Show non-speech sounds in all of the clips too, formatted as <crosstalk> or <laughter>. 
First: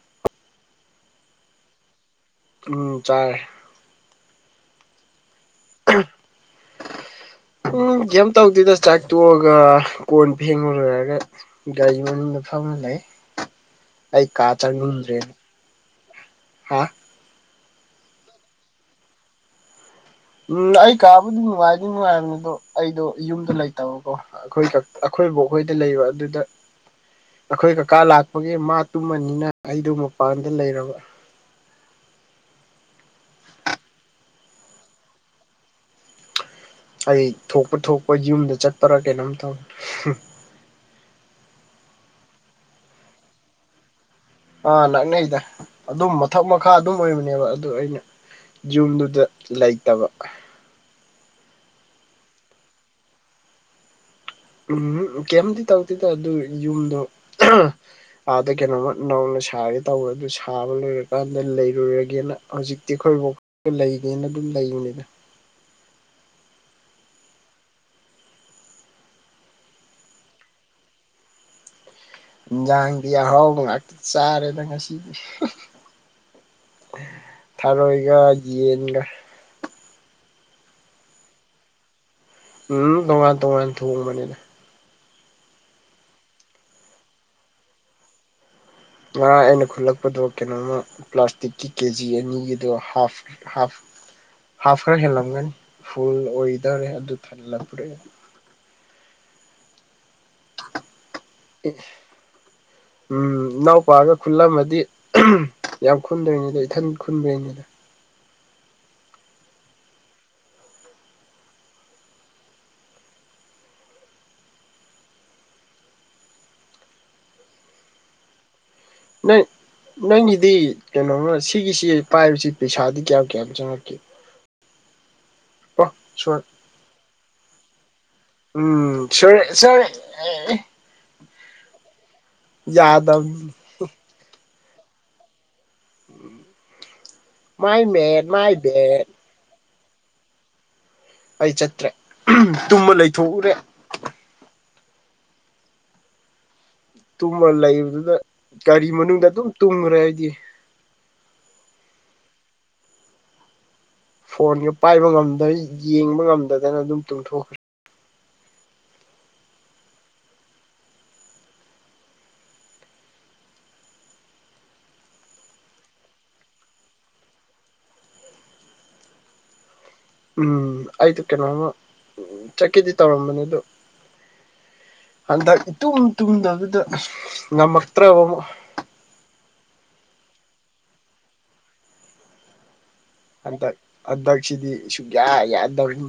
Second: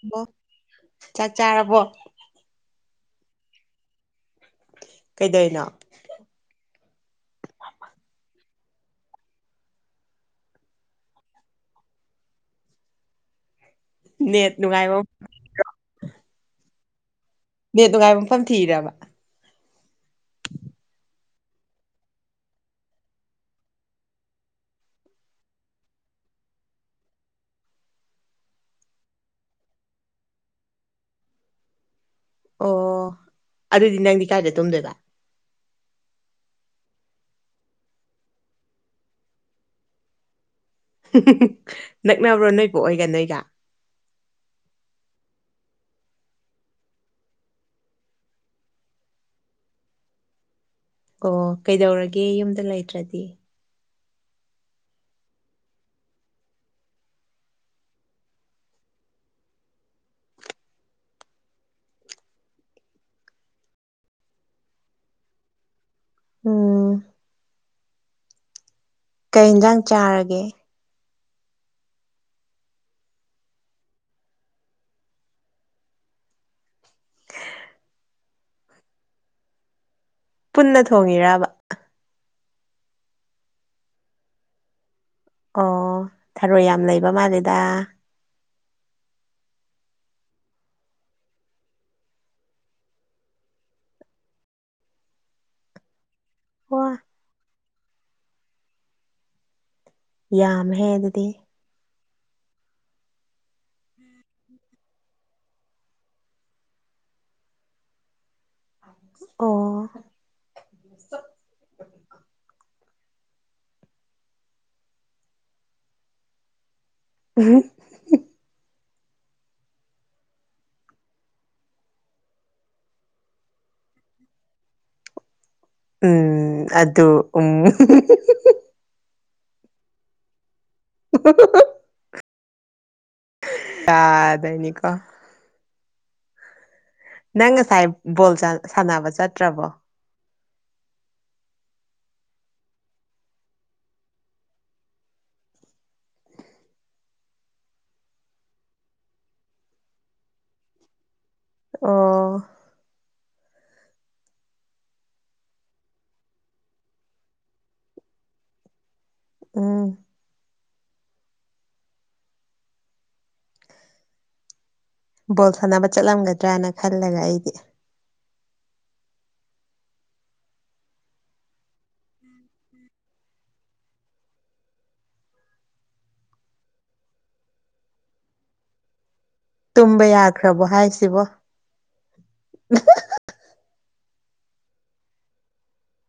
hello ꯆꯥꯛ ꯆꯥꯔꯕꯣ ꯎꯝ ꯆꯥꯔꯦ ꯀꯩꯗꯣꯢꯅꯣ <unintelligible> ꯎꯝ ꯀꯝ ꯇꯧꯗꯦꯗ ꯆꯥꯛ ꯇꯣꯛꯑꯒ ꯀꯣꯟ ꯐꯦꯡ ꯂꯣꯏꯔꯒ ꯒꯥꯔꯤ ꯃꯅꯨꯡꯗ ꯐꯝ ꯂꯩ ꯑꯩ ꯀꯥ ꯅꯦꯠ ꯅꯨꯡꯉꯥꯏꯕ ꯆꯡꯅꯤꯡꯗ꯭ꯔꯦꯅ ꯍꯥ ꯅꯦꯠ ꯅꯨꯉꯥꯏꯕ ꯃꯐꯝ ꯊꯤꯔꯕ ꯎꯝ ꯑꯩ ꯀꯥꯕꯨꯗꯤ ꯅꯨꯡꯉꯥꯏꯗꯤ ꯅꯨꯡꯉꯥꯏꯕꯅꯤ ꯑꯗꯨ ꯑꯩꯗꯣ ꯌꯨꯝꯗ ꯂꯩꯇꯕꯀꯣ ꯑꯩꯈꯣꯏꯀꯥ ꯑꯩꯈꯣꯏꯕꯣꯛ ꯈꯣꯏꯗ ꯂꯩꯕ ꯑꯗꯨꯗ ꯑꯈꯣꯏ ꯀꯀꯥ ꯂꯥꯛꯄꯒꯤ ꯃꯥ ꯇꯨꯝꯃꯅꯤꯅ ꯑꯩꯗꯣ ꯃꯄꯥꯟꯗ ꯂꯩꯔꯕ ꯑꯣ ꯑꯗꯨꯗꯤ ꯅꯪꯗꯤ ꯀꯥꯏꯗ ꯇꯨꯝꯗꯣꯏꯕ ꯑꯩ ꯊꯣꯛꯄ ꯊꯣꯛꯄ ꯌꯨꯝꯗ ꯆꯠꯄ꯭ꯔꯥ ꯀꯩꯅꯣꯝ ꯇꯧꯅꯤ <unintelligible> ꯅꯛꯅꯕ꯭ꯔꯣ ꯅꯣꯏꯕꯨꯛ ꯑꯣꯏꯒ ꯅꯣꯏꯒ ꯑꯥ ꯅꯛꯅꯩꯗ ꯑꯗꯨꯝ ꯃꯊꯛ ꯃꯈꯥ ꯑꯗꯨꯝ ꯑꯣꯏꯕꯅꯦꯕ ꯑꯗꯨ ꯑꯩꯅ ꯌꯨꯝꯗꯨꯗ ꯂꯩꯇꯕ ꯑꯣ ꯀꯩꯗꯧꯔꯒꯦ ꯌꯨꯝꯗ ꯂꯩꯇ꯭ꯔꯗꯤ ꯎꯝ ꯀꯩꯝꯗꯤ ꯇꯧꯗꯦꯗ ꯑꯗꯨꯝ ꯌꯨꯝꯗꯣ ꯑꯥꯗ ꯀꯩꯅꯣꯃ ꯅꯧꯅ ꯁꯥꯔꯦ ꯇꯧꯕꯋꯦ ꯑꯗꯨ ꯁꯥꯕ ꯂꯣꯏꯔꯀꯥꯟꯗ ꯂꯩꯔꯨꯔꯒꯦꯅ ꯍꯧꯖꯤꯛꯇꯤ ꯑꯩꯈꯣꯏ ꯕꯣꯛ ꯑꯗꯨ ꯂꯩꯒꯦꯅ ꯑꯗꯨꯝ ꯂꯩꯔꯤꯅꯤꯗ ꯎꯝ ꯀꯩ ꯏꯟꯖꯥꯡ ꯆꯥꯔꯒꯦ ꯖꯥꯡꯗꯤꯌꯥ ꯍꯥꯎ ꯉꯥꯛꯇ ꯆꯥꯔꯦꯗ ꯉꯁꯤꯗꯤ ꯊꯥꯔꯣꯏꯒ ꯌꯦꯟꯒ ꯄꯨꯟꯅ ꯊꯣꯡꯉꯤꯔꯕ ꯎꯝ ꯇꯣꯉꯥꯟ ꯇꯣꯉꯥꯟ ꯊꯣꯡꯕꯅꯤꯅ ꯑꯣ ꯊꯔꯣꯏ ꯌꯥꯝ ꯂꯩꯕ ꯃꯥꯜꯂꯦꯗ ꯉꯔꯥꯡ ꯑꯩꯅ ꯈꯨꯜꯂꯛꯄꯗꯣ ꯀꯩꯅꯣꯝꯃ ꯄ꯭ꯂꯥꯁꯇꯤꯛꯀꯤ ꯀꯦꯖꯤ ꯑꯅꯤꯒꯤꯗꯣ ꯍꯥꯐ ꯍꯥꯐ ꯍꯥꯐ ꯈꯔ ꯍꯦꯜꯂꯝꯒꯅꯤ ꯐꯨꯜ ꯋꯥ ꯑꯣꯏꯗꯧꯔꯦ ꯑꯗꯨ ꯊꯜꯂꯄ꯭ꯔꯦ ꯌꯥꯝꯍꯦ ꯑꯗꯨꯗꯤ ꯎꯝ ꯏꯅꯥꯎꯄꯥꯒ ꯈꯨꯜꯂꯝꯃꯗꯤ ꯌꯥꯝ ꯈꯨꯟꯗ꯭ꯔꯤꯉꯩꯗ ꯏꯊꯟ ꯈꯨꯟꯗ꯭ꯔꯤꯉꯩꯗ ꯑꯣ ꯎꯝ ꯅꯣꯏ ꯅꯪꯒꯤꯗꯤ ꯀꯩꯅꯣꯃ ꯁꯤꯒꯤꯁꯤ ꯄꯥꯏꯕꯁꯤ ꯄꯩꯁꯥꯗꯤ ꯀꯌꯥꯝ ꯀꯌꯥꯝ ꯆꯪꯉꯛꯀꯦ ꯑꯣ ꯁꯣꯔ ꯎꯝ ꯑꯗꯨ ꯎꯝ ꯁ ꯁ <inaudible> ꯌꯥꯗꯕꯅꯤ ꯑ ꯗꯥꯏꯅꯤꯀ ꯅꯪ ꯉꯁꯥꯏ ꯃꯥꯏ ꯃꯦꯠ ꯕꯣꯜ ꯃꯥꯏ ꯕꯦꯠ ꯁꯥꯟꯅꯕ ꯆꯠꯇ꯭ꯔꯕꯣ ꯑꯩ ꯆꯠꯇ꯭ꯔꯦ ꯇꯨꯝꯃ ꯂꯩꯊꯣꯛꯎꯔꯦ ꯇꯨꯝꯃ ꯂꯩꯕꯗꯨꯗ ꯒꯥꯔꯤ ꯃꯅꯨꯡꯗ ꯑꯗꯨꯝ ꯇꯨꯝꯈ꯭ꯔꯦ ꯑꯩꯗꯤ ꯑꯣ ꯐꯣꯟꯒ ꯄꯥꯏꯕ ꯉꯝꯗ ꯌꯦꯡꯕ ꯉꯝꯗꯗꯅ ꯑꯗꯨꯝ ꯇꯨꯝꯊꯣꯛꯈ꯭ꯔꯦ ꯎꯝ ꯕꯣꯜ ꯁꯥꯟꯅꯕ ꯆꯠꯂꯝꯒꯗ꯭ꯔꯅ ꯈꯜꯂꯒ ꯑꯩꯗꯤ ꯎꯝ ꯑꯩꯗ ꯀꯩꯅꯣꯝꯃ ꯆꯠꯀꯦꯗꯤ ꯇꯧꯔꯝꯕꯅꯦ ꯑꯗ ꯍꯟꯗꯛ ꯏꯇꯨꯝ ꯇꯨꯝꯗꯕꯗ ꯉꯝꯃꯛꯇ꯭ꯔꯕ ꯇꯨꯝꯕ ꯌꯥꯈ꯭ꯔꯕꯣ ꯍꯥꯏꯁꯤꯕꯣ ꯍꯟꯗꯛ ꯍꯟꯗꯛꯁꯤꯗꯤ ꯁꯨꯨꯡꯌꯥ ꯌꯥꯗꯕꯤꯅꯤ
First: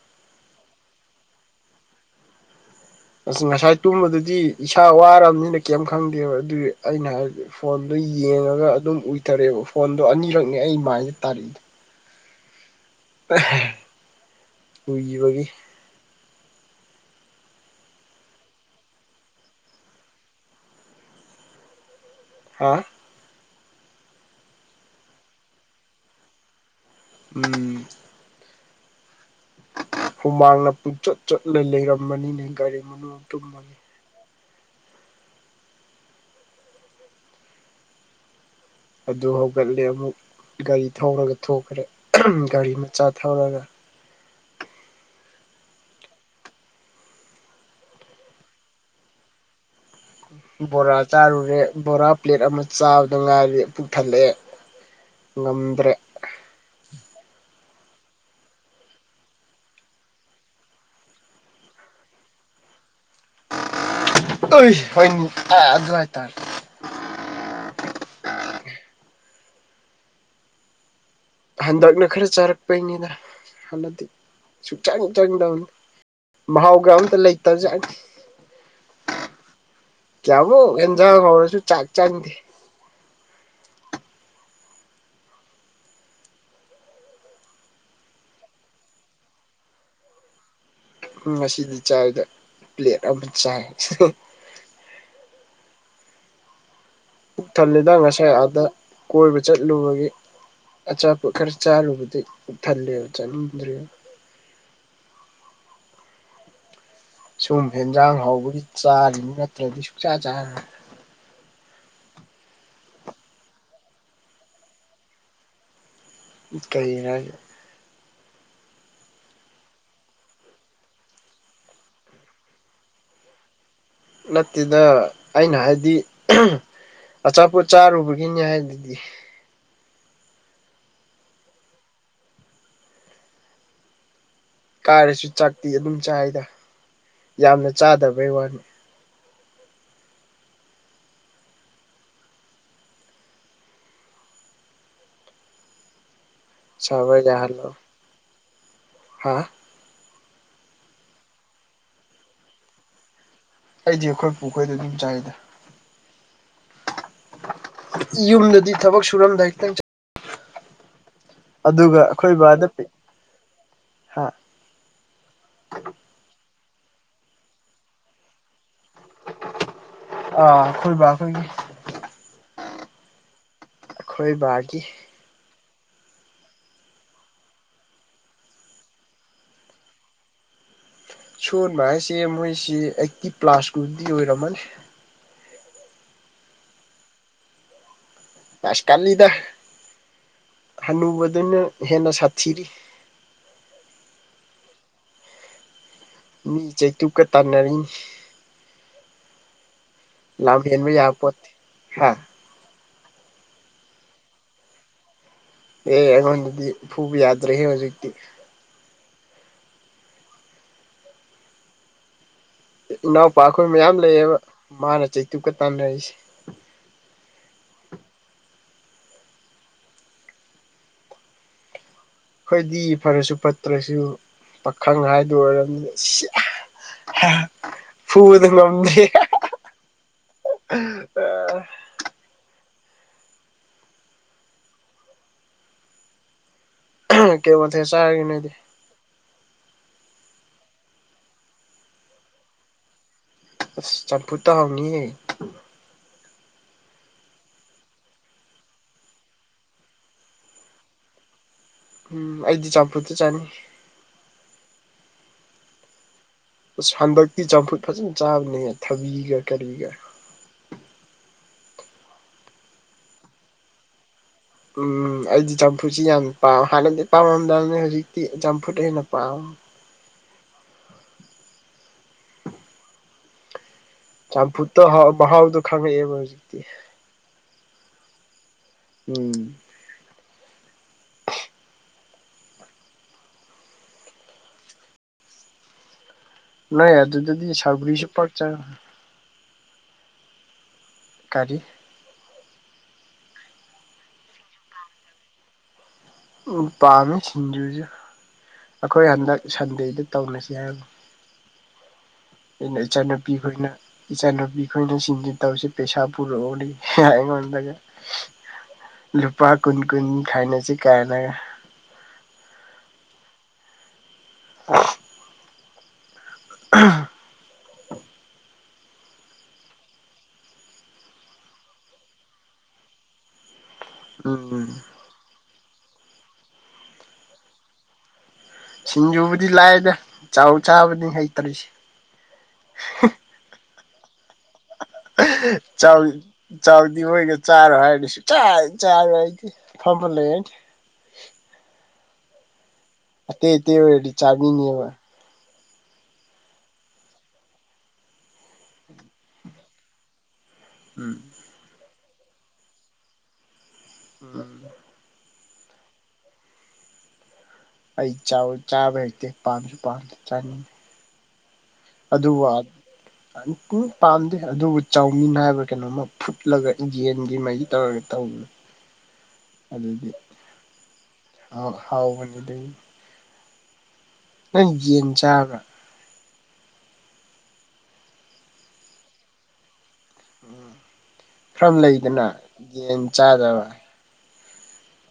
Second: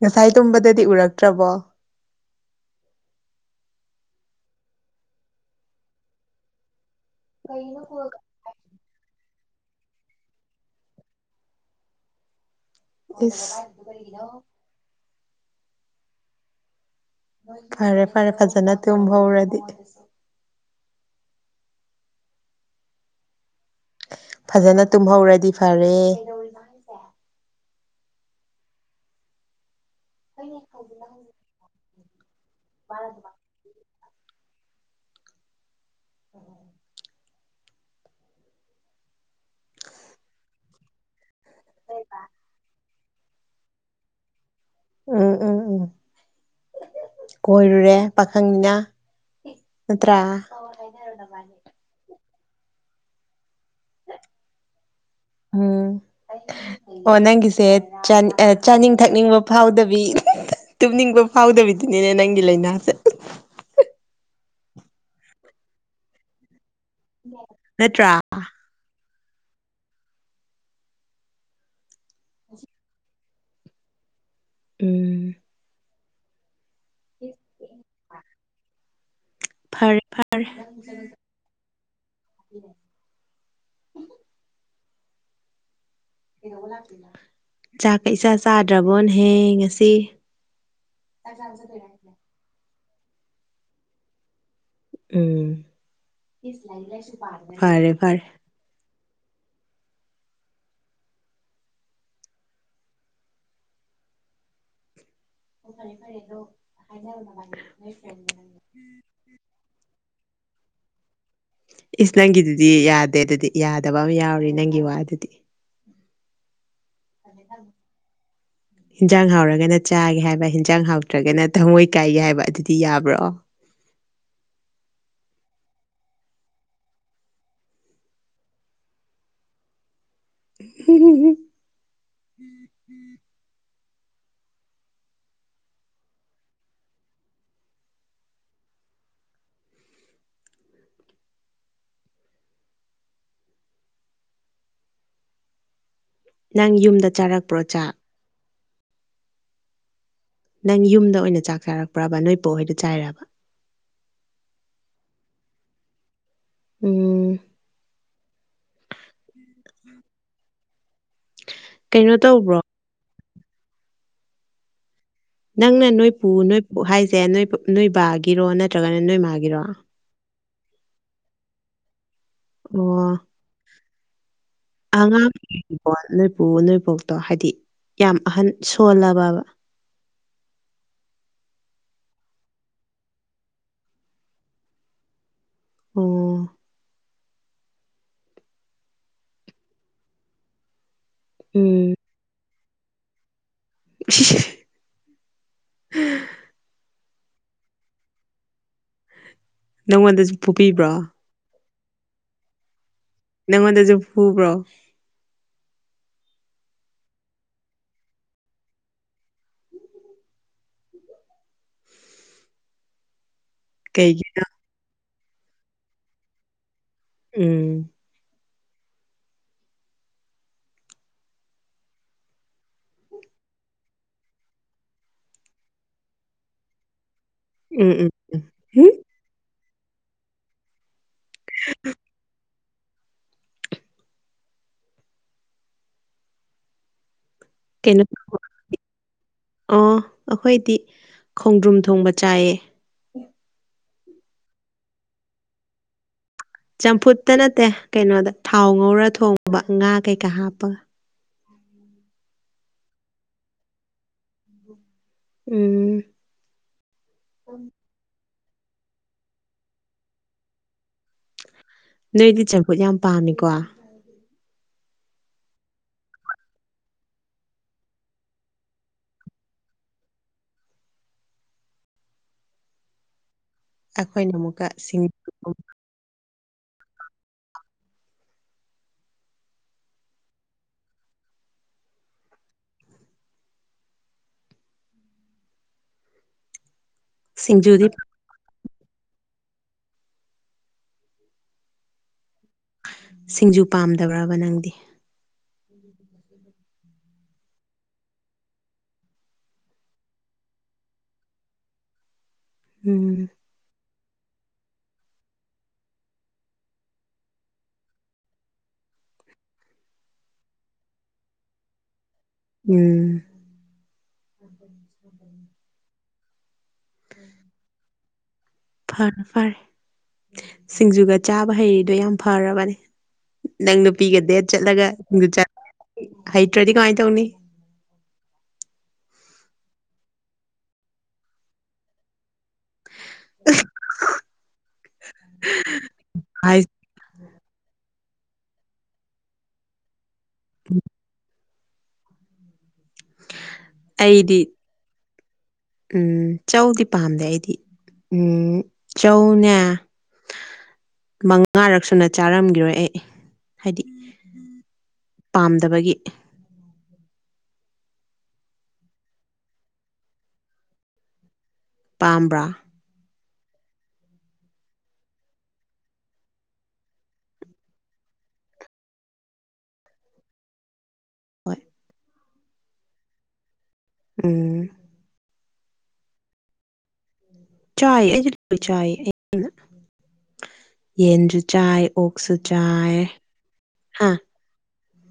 ꯉꯁꯥꯏ ꯇꯨꯝꯕꯗꯗꯤ ꯎꯔꯛꯇ꯭ꯔꯕꯣ ꯑꯁ ꯉꯁꯥꯏ ꯇꯨꯝꯕꯗꯨꯗꯤ ꯏꯁꯥ ꯋꯥꯔꯕꯅꯤꯅ ꯀꯔꯤꯝ ꯈꯪꯗꯦꯕ ꯑꯗꯨ ꯑꯩꯅ ꯍꯥꯏꯦ ꯐꯣꯟꯗꯨꯣ ꯌꯦꯡꯉꯒ ꯑꯗꯨꯝ ꯎꯏꯊꯔꯛꯑꯦꯕ ꯐꯣꯟꯗꯣ ꯑꯅꯤꯔꯛꯅꯦ ꯑꯩ ꯃꯥꯏꯅ ꯇꯥꯔꯛꯏꯗꯣ ꯏꯁ ꯎꯏꯒꯤꯕꯒꯤ ꯐꯔꯦ ꯐꯔꯦ ꯐꯖꯅ ꯇꯨꯝꯍꯧꯔꯗꯤ ꯍꯥꯥ ꯐꯖꯅ ꯇꯨꯝꯍꯧꯔꯗꯤ ꯐꯔꯦ ꯎꯝ ꯍꯨꯃꯥꯡꯅ ꯄꯨꯡꯆꯠ ꯆꯣꯠꯂ ꯂꯩꯔꯝꯕꯅꯤꯅꯦ ꯒꯥꯔꯤ ꯃꯅꯨꯡ ꯇꯨꯝꯃꯒ <inaudible> ꯑꯗꯨ ꯍꯧꯒꯠꯂꯦ ꯑꯃꯨꯛ ꯒꯥꯔꯤ ꯊꯧꯔꯒ ꯊꯈ꯭ꯔꯦ ꯒꯥꯔꯤ ꯃꯆꯥ ꯊꯧꯔꯒ ꯎꯝ ꯎꯝ ꯎꯝ ꯀꯣꯏꯔꯨꯔꯦ ꯄꯥꯈꯪꯅꯤꯅ ꯅꯠꯇ꯭ꯔꯥ ꯕꯣꯔꯥ ꯆꯥꯔꯨꯔꯦ ꯕꯣꯔꯥ ꯄ꯭ꯂꯦꯠ ꯑꯃ ꯆꯥꯕꯗ ꯉꯥꯏꯔꯦ ꯄꯨꯛꯊꯠꯂꯛꯑꯦ ꯉꯝꯗ꯭ꯔꯦ ꯎꯝ ꯑꯣ ꯅꯪꯒꯤꯁꯦ ꯆꯥꯅꯤꯡ ꯊꯛꯅꯤꯡꯕ ꯐꯥꯎꯗꯕꯤ ꯇꯨꯝꯅꯤꯡꯕ ꯐꯥꯎꯗꯕꯤꯗꯨꯅꯤꯅꯦ ꯅꯪꯒꯤ ꯂꯥꯏꯅꯥꯁꯦ ꯇ ꯍꯅꯤ ꯑꯗꯨ ꯍꯥꯏ ꯇꯥꯔꯦ ꯅꯠꯇ꯭ꯔꯥ ꯍꯟꯗꯛꯅ ꯈꯔ ꯆꯥꯔꯛꯄꯩꯉꯗ ꯍꯟꯗꯗꯤ ꯁꯨꯡꯆꯪ ꯎꯝ ꯆꯪꯗꯧꯅꯤ ꯃꯍꯥꯎꯒ ꯑꯝꯇ ꯂꯩꯇꯖꯦ ꯐꯔꯦ ꯌꯥꯕꯣ ꯑꯦꯟꯖ ꯍꯥꯎꯔꯁꯨ ꯆꯥꯛ ꯆꯥꯗꯦ ꯆꯥꯛꯀ ꯏꯆꯥ ꯆꯥꯗ꯭ꯔꯕꯣꯅꯍꯦ ꯉꯁꯤ ꯎ ꯉꯁꯤꯗꯤ ꯆꯥꯏꯗ ꯄ꯭ꯂꯦꯠ ꯑꯃ ꯆꯥꯏ ꯎꯝ ꯛ ꯐꯔꯦ ꯊꯜꯂꯤꯗ ꯐꯔꯦ ꯉꯁꯥꯏ ꯑꯥꯗ ꯀꯣꯏꯕ ꯆꯠꯂꯨꯕꯒꯤ ꯑꯆꯥꯄꯣꯠ ꯈꯔ ꯆꯥꯔꯨꯕꯗꯩꯩ ꯊꯜꯂꯦꯕ ꯆꯥꯅꯤꯡꯗ꯭ꯔꯦ <unintelligible> ꯁꯨꯝ ꯍꯦꯟꯖꯥꯡ ꯍꯧꯕꯒꯤ ꯆꯥꯔꯤꯅꯤ ꯅꯠꯇ꯭ꯔꯗꯤ ꯁꯨꯡꯆꯥ ꯆꯥꯔ ꯏꯁ ꯅꯪꯒꯤꯗꯨꯗꯤ ꯌꯥꯗꯦ ꯑꯗꯨꯗꯤ ꯌꯥꯗꯕ ꯑꯃ ꯌꯥꯎꯔꯤ ꯅꯪꯒꯤ ꯋꯥ ꯑꯗꯨꯗꯤ ꯀꯩꯅꯦ <inaudible> ꯍꯟꯖꯥꯡ ꯍꯥꯎꯔꯒꯅ ꯆꯥꯒꯦ ꯍꯥꯏꯕ ꯍꯟꯖꯥꯡ ꯍꯥꯎꯇ꯭ꯔꯒꯅ ꯊꯃꯣꯏ ꯀꯥꯏꯒꯦ ꯍꯥꯏꯕ ꯑꯗꯨꯗꯤ ꯌꯥꯕ꯭ꯔꯣ ꯅꯠꯇꯦꯗ ꯑꯩꯅ ꯍꯥꯏꯕꯗꯤ ꯑꯆꯥꯄꯣꯠ ꯆꯥꯔꯨꯕꯒꯤꯅꯤ ꯍꯥꯏꯗꯨꯗꯤ ꯎꯝꯨꯝ ꯎꯝ ꯎꯝ ꯀꯥꯏꯔꯁꯨ ꯆꯥꯛꯇꯤ ꯑꯗꯨꯝ ꯆꯥꯏꯗ ꯌꯥꯝꯅ ꯆꯥꯗꯕꯩ ꯋꯥꯅꯤ ꯅꯪ ꯌꯨꯝꯗ ꯁꯥꯕ ꯆꯥꯔꯛꯄ꯭ꯔꯣ ꯆꯥꯛ ꯍꯥꯥ ꯅꯪ ꯌꯨꯝꯗ ꯑꯣꯏꯅ ꯆꯥꯛ ꯆꯥꯔꯛꯄ꯭ꯔꯕ ꯅꯣꯏ ꯄꯣꯛꯍꯣꯏꯗ ꯆꯥꯏꯔꯕ ꯑꯩꯗꯤ ꯑꯩꯈꯣꯏ ꯄꯨꯈꯣꯏꯗ ꯑꯗꯨꯝ ꯆꯥꯏꯗ ꯎꯝ ꯌꯨꯝꯗꯗꯤ ꯊꯕꯛ ꯁꯨꯔꯝꯗꯥꯏ ꯍꯈꯤꯛꯇꯪ ꯑꯗꯨꯒ ꯀꯩꯅꯣ ꯑꯩꯈꯣꯏ ꯇꯧꯕ꯭ꯔꯣ ꯕꯥꯗ ꯍꯥ ꯅꯪꯅ ꯅꯣꯏ ꯄꯨꯨ ꯅꯣꯏ ꯍꯥꯏꯁꯦ ꯅꯣꯏ ꯅꯣꯏꯕꯥꯒꯤꯔꯣ ꯅꯠꯇ꯭ꯔꯒꯅ ꯅꯣꯏ ꯃꯥꯒꯤꯔꯣ ꯑꯥꯈꯣꯏꯕꯈꯣꯏ ꯑꯣ ꯈꯣꯏꯕꯒꯤ ꯑꯉꯥꯡꯕꯣ ꯅꯣꯏꯕꯨ ꯅꯣꯏꯕꯣꯛꯇꯣ ꯍꯥꯏꯗꯤ ꯌꯥꯝ ꯑꯍꯟ ꯁꯣꯜꯂꯕꯕ ꯁꯣꯟꯕ ꯍꯥꯏꯁꯦ ꯃꯣꯏꯁꯤ ꯑꯩꯛꯇꯤ ꯄ꯭ꯂꯥꯁꯀꯗꯤ ꯑꯣꯏꯔꯝꯃꯅꯤ ꯑꯣ ꯑꯥꯁ ꯀꯜꯂꯤꯗ ꯍꯅꯨꯕꯗꯨꯅ ꯎꯝ ꯍꯦꯟꯅ ꯁꯥꯊꯤꯔꯤ <inaudible> ꯃꯤꯆꯦ ꯇꯨ ꯀ ꯇꯥꯟꯅꯔꯤ ꯅꯪꯉꯣꯟꯗꯁꯨ ꯂ ꯐꯨꯕꯤꯕ꯭ꯔꯣ ꯌꯦꯕꯤ ꯌꯥ ꯄ ꯍꯥ ꯅꯪꯉꯣꯟꯗꯁꯨ ꯍꯨꯕ꯭ꯔꯣ ꯑꯦ ꯑꯩꯉꯣꯟꯗꯗꯤ ꯐꯨꯕ ꯌꯥꯗ꯭ꯔꯦꯍꯦ ꯍꯧꯖꯤꯛꯇꯤ ꯏꯅꯥꯎꯄꯥ ꯑꯩꯈꯣꯏ ꯃꯌꯥꯝ ꯀꯩꯒꯤ ꯂꯩꯌꯦꯕ ꯃꯥꯅ ꯆꯩꯇꯨꯛꯀ ꯇꯥꯟꯅꯔꯤꯁꯦ ꯎꯝ ꯑꯩꯈꯣꯏꯗꯤ ꯐꯔꯁꯨ ꯐꯠꯇ꯭ꯔꯁꯨ ꯄꯥꯈꯪ ꯍꯥꯏꯗꯨ ꯑꯣꯏꯔꯕꯅꯤꯗ ꯎꯝ ꯎꯝ ꯐꯨꯗ ꯍꯨꯝ ꯂꯝꯗ <inaudible> <inaudible> ꯀꯩ ꯋꯥꯊꯦ ꯀꯩꯅꯣ ꯆꯥꯔꯒꯦꯅꯦꯗꯤ ꯑꯣ ꯑꯩꯈꯣꯏꯗꯤ ꯈꯣꯡꯗ꯭ꯔꯨꯝ ꯊꯣꯡꯕ ꯆꯥꯏꯌꯦ ꯆꯝꯄꯨꯔꯠꯇ ꯍꯥꯎꯅꯤꯌꯦ ꯆꯝꯐꯨꯠꯇ ꯅꯠꯇꯦ ꯀꯩꯅꯣꯗ ꯊꯥꯎ ꯉꯧꯔ ꯊꯣꯡꯉꯕ ꯉꯥ ꯀꯩꯀꯥ ꯍꯥꯞꯄꯒ ꯎꯝ ꯑꯩꯗꯤ ꯆꯝꯄꯨꯗꯤ ꯆꯅꯤ ꯎꯝ ꯑꯁ ꯍꯟꯗꯛꯇꯤ ꯆꯝꯐꯨꯠ ꯐꯖꯅ ꯆꯥꯕꯅꯦꯌꯦ ꯊꯕꯤꯒ ꯀꯔꯤꯒ ꯅꯣꯏꯗꯤ ꯆꯝꯐꯨꯠ ꯌꯥꯝ ꯄꯥꯝꯃꯤꯀꯣ ꯎꯝ ꯑꯩꯗꯤ ꯆꯝꯐꯨꯁꯤ ꯌꯥꯝ ꯄꯥꯝ ꯍꯥꯟꯅꯗꯤ ꯄꯥꯝꯃꯝꯗꯕꯅꯤ ꯍꯧꯖꯤꯛꯇꯤ ꯆꯝꯐꯨꯗ ꯍꯦꯟꯅ ꯄꯥꯝ ꯑꯩꯈꯣꯏꯅ ꯑꯃꯨꯛꯀ ꯆꯝꯐꯨꯇ ꯁꯤꯡ ꯍ ꯃꯍꯥꯎꯗꯨ ꯈꯥꯟꯕꯖꯤꯛꯇꯗꯤ ꯎꯝ ꯅꯣꯏ ꯑꯗꯨꯗꯨꯗꯤ ꯁꯤꯡꯖꯨꯗꯤ ꯁꯒꯔꯤꯁꯨ ꯄ ꯆ ꯁꯔꯀꯔꯤ ꯁꯤꯡꯖꯨ ꯄꯥꯝꯗꯕ꯭ꯔꯕ ꯅꯪꯗꯤ <unintelligible> ꯎ ꯄꯥꯝꯃꯤ ꯁꯤꯡꯖꯨꯁꯨ ꯑꯩꯈꯣꯏ ꯍꯟꯗꯛ ꯁꯟꯗꯦꯗ ꯇꯧꯅꯁꯤ ꯍꯥꯏꯕꯅꯤ ꯑꯩꯅ ꯎꯝ ꯏꯆꯥꯅꯨꯄꯤ ꯈꯅ ꯏꯆꯥꯅꯨꯄꯤ ꯑꯩꯈꯣꯏꯅ ꯆꯤꯟꯁꯤ ꯇꯧꯁꯦ ꯄꯩꯁꯥ ꯄꯨꯔꯛꯎꯔꯤ ꯑꯩꯉꯣꯟꯗꯒ ꯂꯨꯄꯥ ꯀꯨꯟ ꯀꯨꯟ ꯈꯥꯏꯅꯁꯤ ꯀꯥꯏꯅ ꯎꯝ ꯑ ꯎ ꯎꯝ ꯐꯅ ꯐꯔꯦ ꯁꯤꯡꯖꯨꯒ ꯆꯥꯕ ꯍꯩꯗꯣ ꯌꯥꯝ ꯐꯔꯕꯅꯦ ꯅꯪ ꯄꯤꯒꯗꯦ ꯎꯝ ꯆꯠꯂꯒ ꯗꯨ ꯍꯩꯇ꯭ꯔꯗꯤ ꯀꯃꯥꯏꯅ ꯇꯧꯅꯤ ꯁꯤꯡꯖꯨꯕꯨꯗꯤ ꯂꯥꯛꯑꯗ ꯆꯥꯎ ꯆꯥꯕꯗꯤ ꯍꯩꯇꯔꯤꯁꯦ ꯆꯥꯎ ꯆ ꯑꯗꯨꯗꯤ ꯃꯣꯏꯒ ꯆꯥꯔꯣꯏ ꯍꯥꯏꯔꯁꯨ ꯆꯥ ꯆꯥꯔꯣꯏ ꯍꯥꯏꯗꯤ ꯐꯝꯕ ꯂꯩ ꯍꯥꯏꯅꯤ ꯎꯝ ꯑꯇꯩꯗꯤ ꯑꯩꯗꯤ ꯆꯥꯕꯤꯅꯤꯕ ꯎꯝ ꯆꯧꯗꯤ ꯄꯥꯝꯗꯦ ꯑꯩꯗꯤ ꯎꯝ ꯆꯧꯅꯦ <unintelligible> ꯎꯝ ꯃꯉꯥꯔꯛ ꯁꯨꯅ ꯆꯥꯔꯝꯈꯤꯔꯣꯏ ꯑꯩ ꯍꯥꯏꯗꯤ ꯎꯝ ꯄꯥꯝꯗꯕꯒꯤ ꯑꯩ ꯆꯥꯕ ꯍꯦꯛꯇꯦ ꯄꯥꯝꯁꯨ ꯄꯥꯝ ꯆꯥꯅꯤꯡ ꯑꯗꯨ ꯋꯥ ꯎꯝ ꯄꯥꯝꯗꯦ ꯑꯗꯨꯕꯨ ꯆꯥꯎꯃꯤ ꯅꯥꯕ ꯀꯩꯅꯣꯃ ꯐꯨꯠꯂꯒ ꯌꯦꯟꯒꯤ ꯃꯥꯒꯤ ꯇꯧꯔꯒ ꯇꯧꯕ <unintelligible> ꯑꯗꯨꯗꯤ ꯍꯣꯏ ꯍꯥꯎꯕꯅꯤꯗꯩ ꯎꯝ ꯅꯪ ꯌꯦꯟ ꯆꯥꯕ꯭ꯔꯥ ꯆꯥ ꯆꯥ ꯌꯦꯟꯖ ꯆ ꯈꯔ ꯂꯩꯗꯅ ꯑꯣꯛꯁꯨ ꯆ ꯌꯦꯟ ꯍꯥꯥ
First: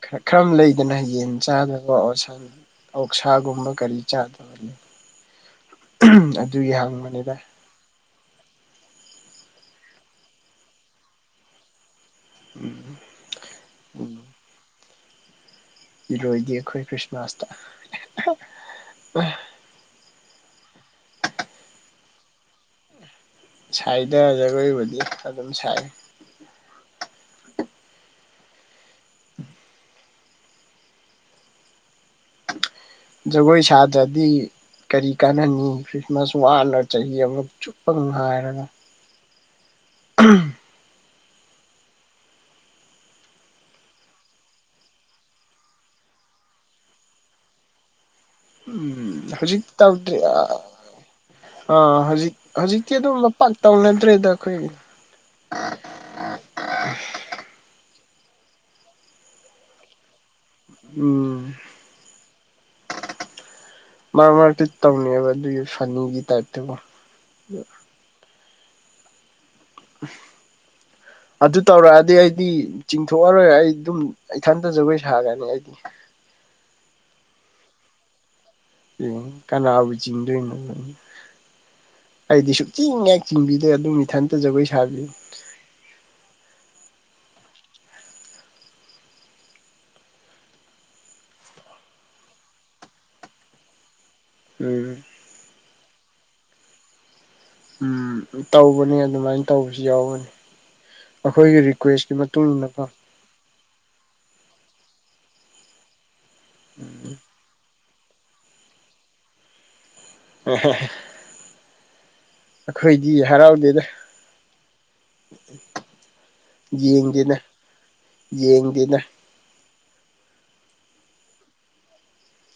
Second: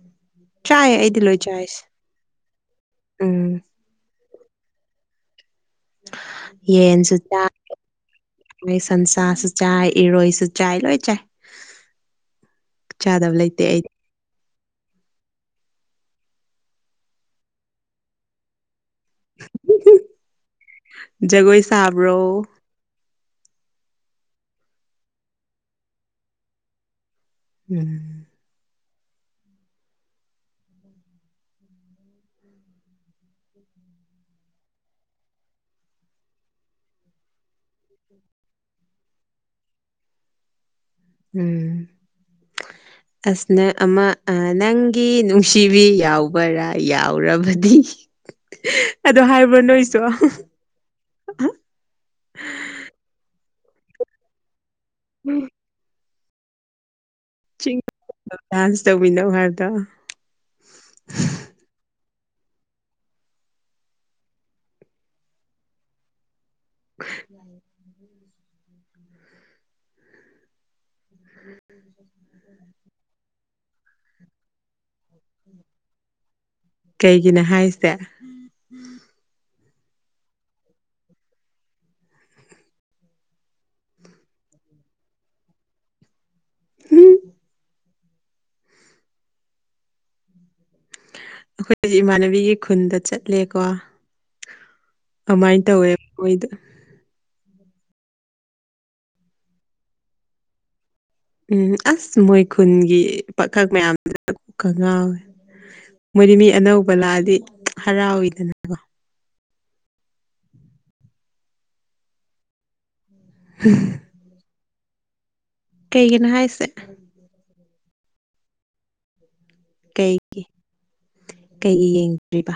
ꯈ ꯈꯔ ꯂꯩꯗꯅ ꯌꯦꯟ ꯂꯣꯏ ꯆꯥꯏꯁꯦ ꯆꯥꯗꯕꯁ ꯎꯝ ꯑꯧꯁꯥꯒꯨꯝꯕ ꯀꯔꯤ ꯆꯥꯗꯕ ꯑꯗꯨꯒꯤ ꯍꯪꯕꯅꯤꯗ ꯣꯏ ꯁꯟꯁꯥꯁꯨ ꯆꯥꯏ ꯏꯔꯣꯏꯁꯨ ꯆꯥꯏ ꯂꯣꯏ ꯆꯥꯏ ꯎꯝ ꯆꯥꯗꯕ ꯂꯩꯇꯦ ꯑꯩ ꯔꯖꯗꯤ ꯈꯣꯏ ꯀ꯭ꯔꯤꯁꯃꯥꯁꯇ ꯖꯒꯣꯏ ꯁꯥꯕ꯭ꯔꯣ ꯁꯥꯏꯗ ꯖꯒꯣꯏꯕꯨꯗꯤ ꯑꯗꯨꯝ ꯁꯥꯏ ꯎꯝ ꯖꯒꯣꯏ ꯁꯥꯗ꯭ꯔꯗꯤ ꯀꯔꯤ ꯀꯥꯟꯅꯅꯤ ꯈ꯭ꯔꯤꯁꯃꯥꯁ ꯋꯥꯅ ꯆꯍꯤ ꯑꯃ ꯆꯨꯞꯄ ꯉ ꯍꯥꯏꯔꯒ ꯎꯝ ꯎꯝ ꯑꯁꯅ ꯑꯃ ꯅꯪꯒꯤ ꯅꯨꯡꯁꯤꯕꯤ ꯌꯥꯎꯕꯔꯥ ꯌꯥꯎꯔꯕꯗꯤ ꯑꯗꯣ ꯎꯝ ꯍꯥꯏꯕ꯭ꯔꯣ ꯍꯧꯖꯤꯛ ꯅꯣꯏꯁꯨ ꯇꯧꯗ꯭ꯔꯤ ꯑꯥ ꯍꯧꯖꯤꯛ ꯍꯧꯖꯤꯛꯇꯤ ꯑꯗꯨꯝ ꯂꯄꯥꯛꯥꯛ ꯇꯧꯅꯗ꯭ꯔꯦꯗ ꯑꯩꯈꯣꯏꯒꯤ ꯎꯝ ꯤꯡ ꯗꯥꯟꯁ ꯇꯧꯕꯤꯅꯣ ꯍꯥꯏꯗ ꯎꯝ ꯃꯥ ꯃꯥꯗꯤ ꯇꯧꯅꯦꯕ ꯑꯗꯨꯒꯤ ꯐꯅꯤꯒꯤ ꯇꯥꯏꯞꯇꯕꯨꯣ <inaudible> ꯑꯗꯨ ꯇꯧꯔꯛꯑꯗꯤ ꯑꯩꯗꯤ ꯆꯤꯡꯊꯣꯛ ꯑꯔꯣꯏ ꯑꯩ ꯇꯨꯝ ꯏꯊꯟꯇ ꯖꯒꯣꯏ ꯁꯥꯒꯅꯤ ꯑꯩꯗꯤ ꯀꯩꯒꯤꯅꯣ ꯍꯥꯏꯁꯦ ꯑꯦ ꯀꯅꯥꯕꯨ ꯆꯤꯡꯗꯣꯏꯅꯣ ꯑꯩꯗꯤ ꯁꯨꯡꯆꯤꯡ ꯉꯦꯛ ꯆꯤꯡꯕꯤꯗ ꯑꯗꯨꯝ ꯏꯊꯟꯇ ꯖꯒꯣꯏ ꯁꯥꯕꯤ ꯎꯝ ꯑꯩꯈꯣꯏ ꯍꯧꯖꯤꯛ ꯏꯃꯥꯟꯅꯕꯤꯒꯤ ꯈꯨꯟꯗ ꯆꯠꯂꯦꯀꯣ ꯎꯝ ꯑꯃꯥꯏ ꯇꯧꯋꯦ ꯃꯣꯏꯗ ꯎꯝ ꯇꯧꯕꯅꯤ ꯑꯗꯨꯃꯥꯏꯅ ꯇꯧꯕꯁꯨ ꯌꯥꯎꯕꯅꯤ ꯎꯝ ꯑꯁ ꯃꯣꯏ ꯏꯟꯅꯀꯣ ꯈꯨꯟꯒꯤ ꯄꯥꯈꯛ ꯃꯌꯥꯝꯗꯨꯅ ꯀꯣꯛꯉꯥꯎꯋꯦ ꯃꯣꯏꯗꯤ ꯃꯤ ꯑꯅꯧꯕ ꯂꯥꯛꯑꯗꯤ ꯍꯔꯥꯎꯏꯗꯅ ꯑꯩꯈꯣꯏꯗꯤ ꯍꯔꯥꯎꯗꯦꯗ ꯀꯩꯒꯤꯅꯣ ꯍꯥꯏꯁꯦ ꯌꯦꯡꯗꯦꯅ ꯌꯦꯡꯗꯦꯅ ꯀꯩꯒꯤ ꯀꯩꯒꯤ ꯌꯦꯡꯗ꯭ꯔꯤꯕ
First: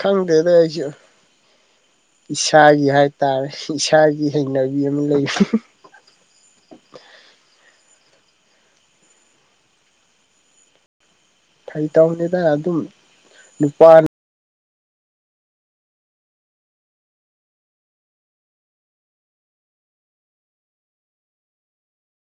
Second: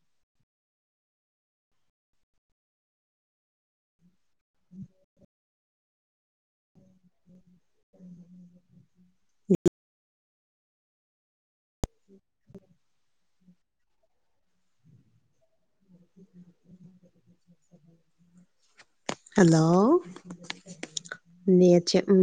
ꯈꯪꯗꯦꯗ ꯑꯩꯁꯨ ꯏꯁꯥꯒꯤ ꯍꯥꯏꯇꯥꯔꯦ ꯏꯁꯥꯒꯤ ꯍꯩꯅꯕꯤ ꯑꯃ ꯂꯩ <inaudible> ꯐꯥꯒꯤ ꯇꯧꯅꯦꯗꯅ ꯑꯗꯨꯝ ꯅꯨꯄꯥ <inaudible> ꯍꯜꯂꯣ ꯅꯦꯠꯁꯦ ꯎꯝ